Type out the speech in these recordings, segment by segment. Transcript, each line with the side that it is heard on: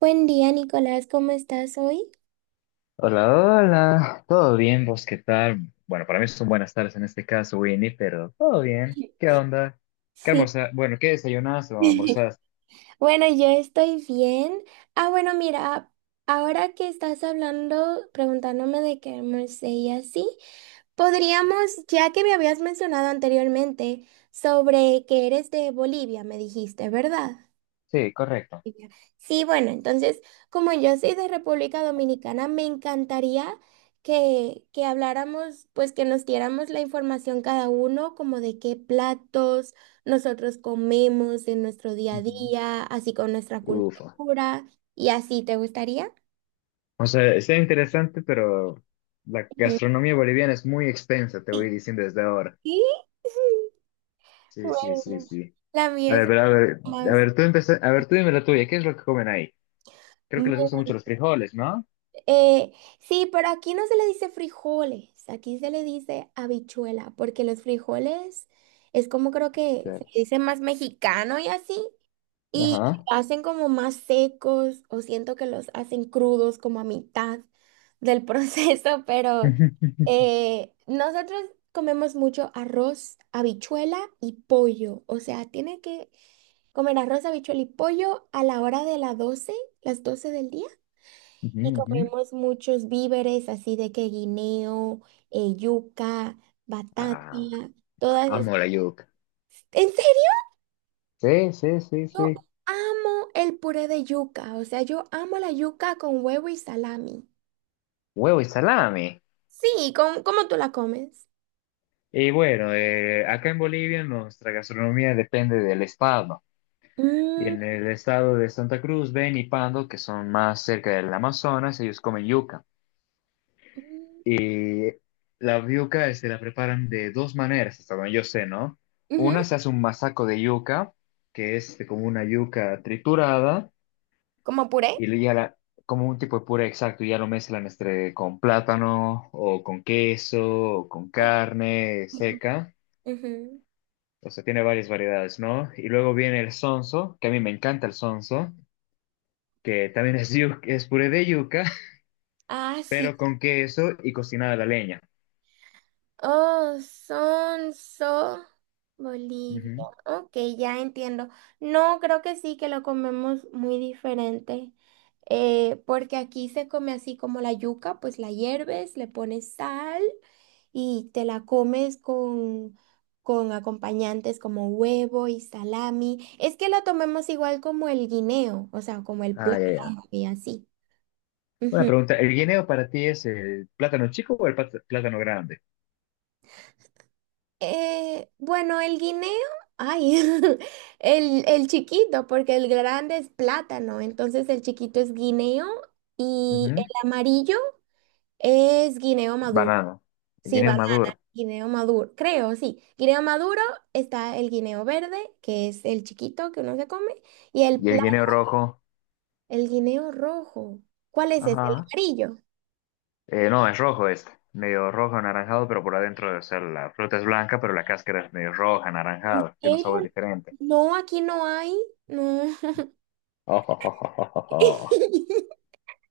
right: Buen día, Nicolás, ¿cómo estás hoy?
left: Hola, hola, ¿todo bien? ¿Vos qué tal? Bueno, para mí son buenas tardes en este caso, Winnie, pero todo bien. ¿Qué onda? ¿Qué
right: Sí.
left: almorzaste? Bueno, ¿qué desayunaste o almorzaste?
right: Bueno, yo estoy bien. Ah, bueno, mira, ahora que estás hablando, preguntándome de qué almorcé y así, podríamos, ya que me habías mencionado anteriormente sobre que eres de Bolivia, me dijiste, ¿verdad?
left: Sí, correcto.
right: Y yo, Sí, bueno, entonces, como yo soy de República Dominicana, me encantaría que habláramos, pues que nos diéramos la información cada uno, como de qué platos nosotros comemos en nuestro día a
left: Ujú.
right: día, así con nuestra
left: Ufa.
right: cultura y así, ¿te gustaría?
left: O sea, está interesante, pero la
right: Ujú.
left: gastronomía boliviana es muy extensa, te voy
right: Sí.
left: diciendo desde ahora.
right: Sí.
left: Sí, sí, sí,
right: Bueno,
left: sí.
right: la
left: A
right: mía
left: ver,
right: es
left: pero a ver, a
right: más,
left: ver, a ver, tú dime la tuya, ¿qué es lo que comen ahí? Creo que les gustan mucho los frijoles, ¿no?
right: Eh, sí, pero aquí no se le dice frijoles, aquí se le dice habichuela, porque los frijoles es como creo que se le
left: Chéveres.
right: dice más mexicano y así, y
left: Ajá.
right: hacen como más secos, o siento que los hacen crudos como a mitad del proceso, pero
left: Ujú,
right: nosotros comemos mucho arroz, habichuela y pollo, o sea, tiene que comer arroz, habichuela y pollo a la hora de las 12 del día. Y
left: ujú.
right: comemos muchos víveres, así de que guineo, yuca, batata,
left: Ah,
right: todas
left: amo la
right: esas.
left: yuca.
right: En serio,
left: Sí, sí, sí,
right: yo
left: sí.
right: amo el puré de yuca. O sea, yo amo la yuca con huevo y salami.
left: Huevo y salami.
right: Sí, ¿cómo tú la comes?
left: Y bueno, acá en Bolivia nuestra gastronomía depende del estado. Y en
right: Mm.
left: el estado de Santa Cruz, Beni y Pando, que son más cerca del Amazonas, ellos comen yuca.
right: Mm.
left: Y la yuca se la preparan de dos maneras, hasta donde yo sé, ¿no?
right: Ujú.
left: Una se hace un masaco de yuca, que es como una yuca triturada.
right: ¿Como puré?
left: Y le- ya la, como un tipo de puré exacto, ya lo mezclan con plátano o con queso o con
right: Ok.
left: carne
right: Ujú.
left: seca.
right: Ujú.
left: O sea, tiene varias variedades, ¿no? Y luego viene el sonso, que a mí me encanta el sonso, que también es, es puré de yuca,
right: Ah, sí.
left: pero con queso y cocinada a la leña.
right: Oh, Sonso, Bolivia.
left: Ujú.
right: Ok, ya entiendo. No, creo que sí, que lo comemos muy diferente. Porque aquí se come así como la yuca, pues la hierves, le pones sal y te la comes con, acompañantes como huevo y salami. Es que la tomemos igual como el guineo, o sea, como el
left: Ah, ya, ya.
right: plátano y así.
left: Una pregunta, ¿el guineo para ti es el plátano chico o el plátano grande?
right: Bueno, el guineo, ay, el chiquito, porque el grande es plátano, entonces el chiquito es guineo y el
left: Ujú.
right: amarillo es guineo maduro.
left: Banano. El
right: Sí,
left: guineo
right: banana,
left: maduro.
right: guineo maduro, creo, sí. Guineo maduro está el guineo verde, que es el chiquito que uno se come, y
left: Y el guineo rojo.
right: el guineo rojo. ¿Cuál es ese? El
left: Ajá.
right: amarillo.
left: No, es rojo medio rojo anaranjado, pero por adentro, o sea, la fruta es blanca, pero la cáscara es medio roja,
right: ¿En
left: anaranjada, tiene un
right: serio?
left: sabor diferente.
right: No, aquí no hay. No.
left: Ojo.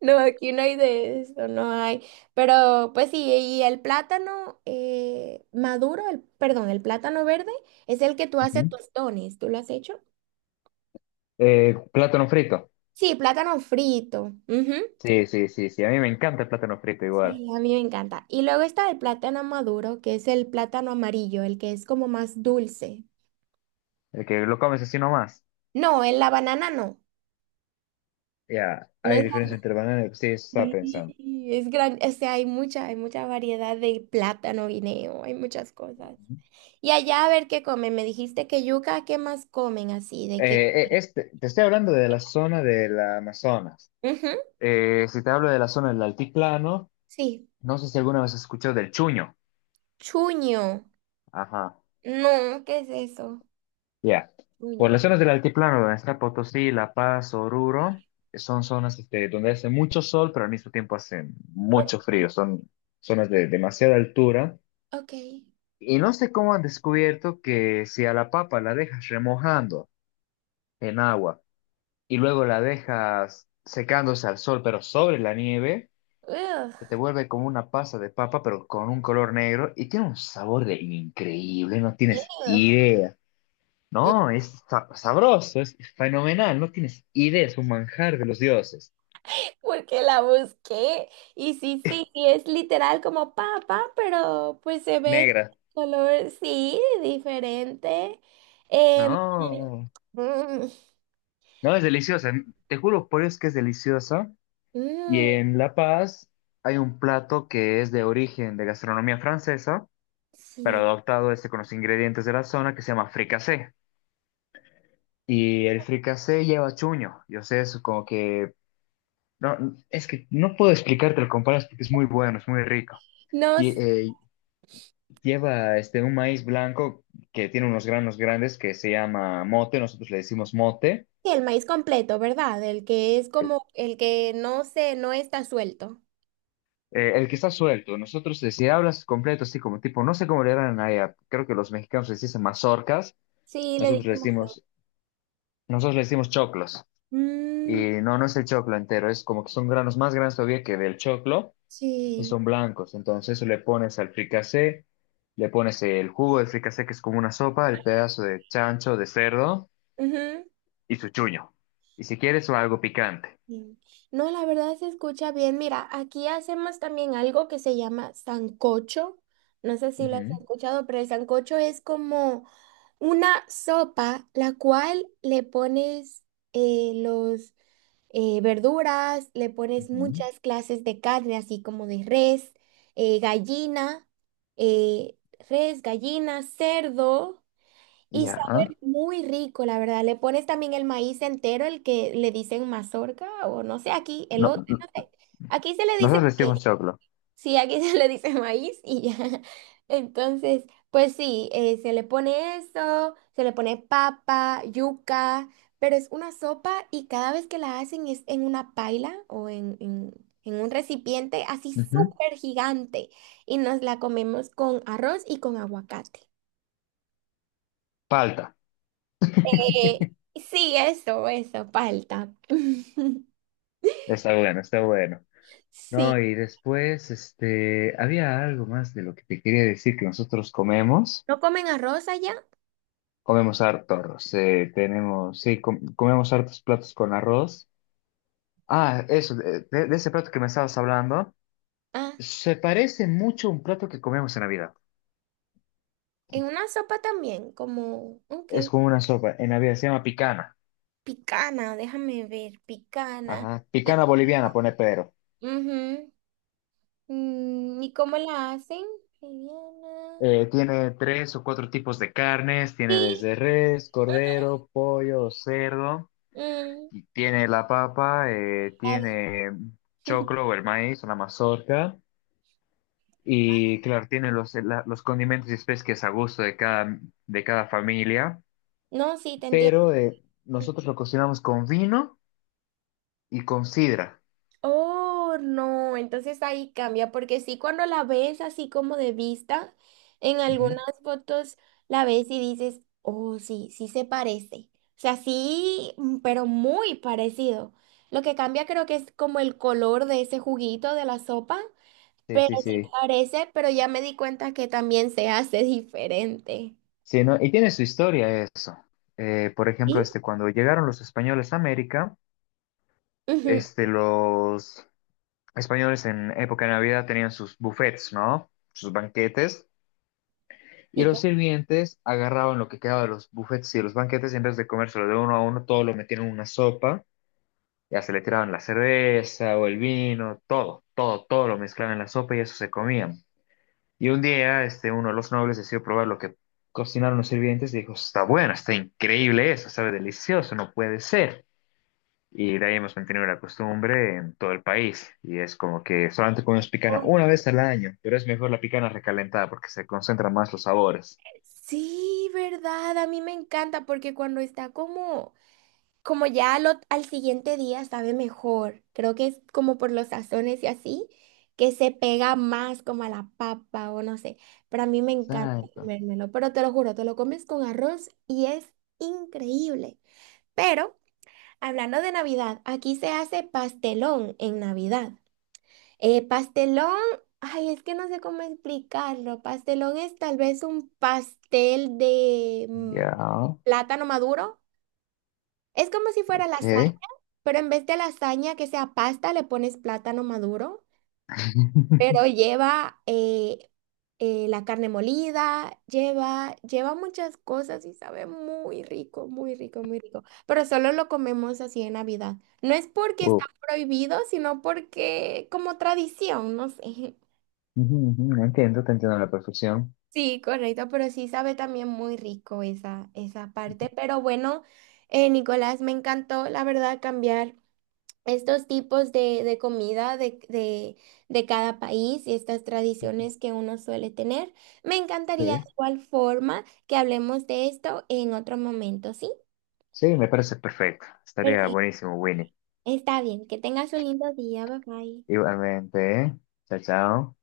right: No, aquí no hay de eso, no hay. Pero pues sí, y el plátano maduro, el, perdón, el plátano verde es el que tú haces
left: Ujú.
right: tostones. ¿Tú lo has hecho?
left: Plátano frito.
right: Sí, plátano frito. Ujú.
left: Sí, sí, sí, sí, a mí me encanta el plátano frito igual.
right: Sí, a mí me encanta. Y luego está el plátano maduro, que es el plátano amarillo, el que es como más dulce.
left: El que lo comes así nomás.
right: No, en la banana no.
left: Ya,
right: No
left: hay
right: es
left: diferencia entre banana y... Sí, eso estaba
right: Sí,
left: pensando.
right: es grande, o sea, hay mucha, variedad de plátano, guineo, hay muchas cosas.
left: Ujú.
right: Y allá a ver qué comen, me dijiste que yuca, ¿qué más comen así? ¿De qué?
left: Te estoy hablando de la zona del Amazonas.
right: Ujú.
left: Si te hablo de la zona del altiplano,
right: Sí,
left: no sé si alguna vez has escuchado del chuño.
right: chuño.
left: Ajá.
right: No, ¿qué es eso?
left: Ya. Por
right: Chuño.
left: las zonas del altiplano, donde está Potosí, La Paz, Oruro, son zonas donde hace mucho sol, pero al mismo tiempo hace
right: O-
left: mucho frío. Son zonas de demasiada altura.
right: Ok.
left: Y no sé cómo han descubierto que si a la papa la dejas remojando en agua y luego la dejas secándose al sol, pero sobre la nieve,
right: Ugh,
left: se te vuelve como una pasa de papa, pero con un color negro y tiene un sabor de increíble, no tienes
right: ugh.
left: idea.
right: Mm,
left: No, es sabroso, es fenomenal, no tienes idea, es un manjar de los dioses.
right: Porque la busqué. Y sí, sí, sí, es literal como papa, pero pues se ve el
left: Negra.
right: color, sí, diferente. Em,
left: No,
right: Mm.
left: no, es deliciosa. Te juro por Dios que es deliciosa. Y
right: Mm,
left: en La Paz hay un plato que es de origen de gastronomía francesa, pero
right: sí.
left: adoptado con los ingredientes de la zona que se llama fricasé. Y el fricasé lleva chuño. Yo sé, es como que... No, es que no puedo explicarte lo comparas porque es muy bueno, es muy rico.
right: No
left: Y,
right: sé,
left: eh, Lleva un maíz blanco que tiene unos granos grandes que se llama mote, nosotros le decimos mote.
right: el maíz completo, ¿verdad? El que es como el que no está suelto.
left: El que está suelto, nosotros, si hablas completo, así como tipo, no sé cómo le harán allá, creo que los mexicanos les dicen mazorcas,
right: Sí, le
left: nosotros
right: dije
left: le
right: mejor.
left: decimos, nosotros le decimos choclos. Y
right: Mm,
left: no, no es el choclo entero, es como que son granos más grandes todavía que del choclo y
right: sí.
left: son blancos. Entonces eso le pones al fricasé, le pones el jugo del fricasé que es como una sopa, el pedazo de chancho, de cerdo
right: Ujú.
left: y su chuño. Y si quieres o algo picante.
right: Sí. No, la verdad se escucha bien. Mira, aquí hacemos también algo que se llama sancocho. No sé si lo has
left: Ujú,
right: escuchado, pero el sancocho es como una sopa, la cual le pones los verduras, le pones
left: ujú.
right: muchas clases de carne, así como de res, gallina, eh, res, gallina, cerdo, y
left: Ya. Ah,
right: sabe muy rico, la verdad. Le pones también el maíz entero, el que le dicen mazorca, o no sé, aquí, el
left: No,
right: otro,
left: no-
right: no sé. Aquí se le dice
left: nosotros vestimos choclo.
right: Sí, aquí se le dice maíz y ya. Entonces, pues sí, se le pone eso, se le pone papa, yuca, pero es una sopa y cada vez que la hacen es en una paila o en un recipiente así
left: Ujú.
right: súper gigante y nos la comemos con arroz y con aguacate.
left: Palta.
right: Eh, sí, eso, palta.
left: Está bueno, está bueno. No,
right: Sí.
left: y después, había algo más de lo que te quería decir que nosotros comemos.
right: ¿No comen arroz allá?
left: Comemos hartos, comemos hartos platos con arroz. Ah, eso, de ese plato que me estabas hablando.
right: Ah,
left: Se parece mucho a un plato que comemos en Navidad.
right: en una sopa también, como, ok.
left: Es como una sopa, en Navidad se llama picana.
right: Picana, déjame ver, picana.
left: Ajá.
right: Y,
left: Picana boliviana, pone Pedro.
right: Ujú. ¿Y cómo la hacen? Liviana.
left: Tiene tres o cuatro tipos de carnes, tiene
right: Sí.
left: desde res, cordero, pollo, cerdo,
right: mm,
left: y tiene la papa,
right: a ver.
left: tiene choclo o el maíz, una mazorca, y claro, tiene los condimentos y especias que es a gusto de de cada familia,
right: No, sí, te entiendo.
left: pero nosotros lo cocinamos con vino y con sidra.
right: Oh, no, entonces ahí cambia, porque sí, cuando la ves así como de vista, en
left: Ujú.
right: algunas fotos la ves y dices, oh, sí, sí se parece. O sea, sí, pero muy parecido. Lo que cambia creo que es como el color de ese juguito de la sopa.
left: Sí,
right: Pero
left: sí,
right: sí
left: sí.
right: parece, pero ya me di cuenta que también se hace diferente.
left: Sí, ¿no? Y tiene su historia eso. Por ejemplo,
right: ¿Sí?
left: cuando llegaron los españoles a América,
right: Ujú.
left: los españoles en época de Navidad tenían sus buffets, ¿no? Sus banquetes. Y
right: Sí,
left: los sirvientes agarraban lo que quedaba de los buffets y de los banquetes y en vez de comérselo de uno a uno, todo lo metían en una sopa. Ya se le tiraban la cerveza o el vino, todo, todo, todo lo mezclaban en la sopa y eso se comían. Y un día, uno de los nobles decidió probar lo que cocinaron los sirvientes y dijo, está bueno, está increíble eso, sabe delicioso, no puede ser. Y de ahí hemos mantenido la costumbre en todo el país. Y es como que solamente comemos picana
right: como-
left: una vez al año, pero es mejor la picana recalentada porque se concentran más los sabores.
right: sí, verdad, a mí me encanta porque cuando está como ya al siguiente día sabe mejor. Creo que es como por los sazones y así, que se pega más como a la papa o no sé. Pero a mí me encanta
left: Exacto.
right: comérmelo, pero te lo juro, te lo comes con arroz y es increíble. Pero hablando de Navidad, aquí se hace pastelón en Navidad. Pastelón, ay, es que no sé cómo explicarlo. Pastelón es tal vez un pastel de
left: Ya,
right: plátano maduro. Es como si fuera lasaña,
left: ok.
right: pero en vez de lasaña que sea pasta, le pones plátano maduro, pero lleva la carne molida, lleva muchas cosas y sabe muy rico, muy rico, muy rico. Pero solo lo comemos así en Navidad. No es porque
left: Uh,
right: está prohibido, sino porque como tradición, no sé.
left: ujú, ujú, no entiendo, te entiendo a la perfección.
right: Sí, correcto, pero sí sabe también muy rico esa parte. Pero bueno, Nicolás, me encantó, la verdad, cambiar estos tipos de comida de cada país y estas tradiciones que uno suele tener. Me encantaría
left: Sí.
right: de igual forma que hablemos de esto en otro momento, ¿sí?
left: Sí, me parece perfecto. Estaría
right: Perfecto,
left: buenísimo, Winnie.
right: está bien, que tengas un lindo día, bye bye.
left: Igualmente, ¿eh? Chao, chao.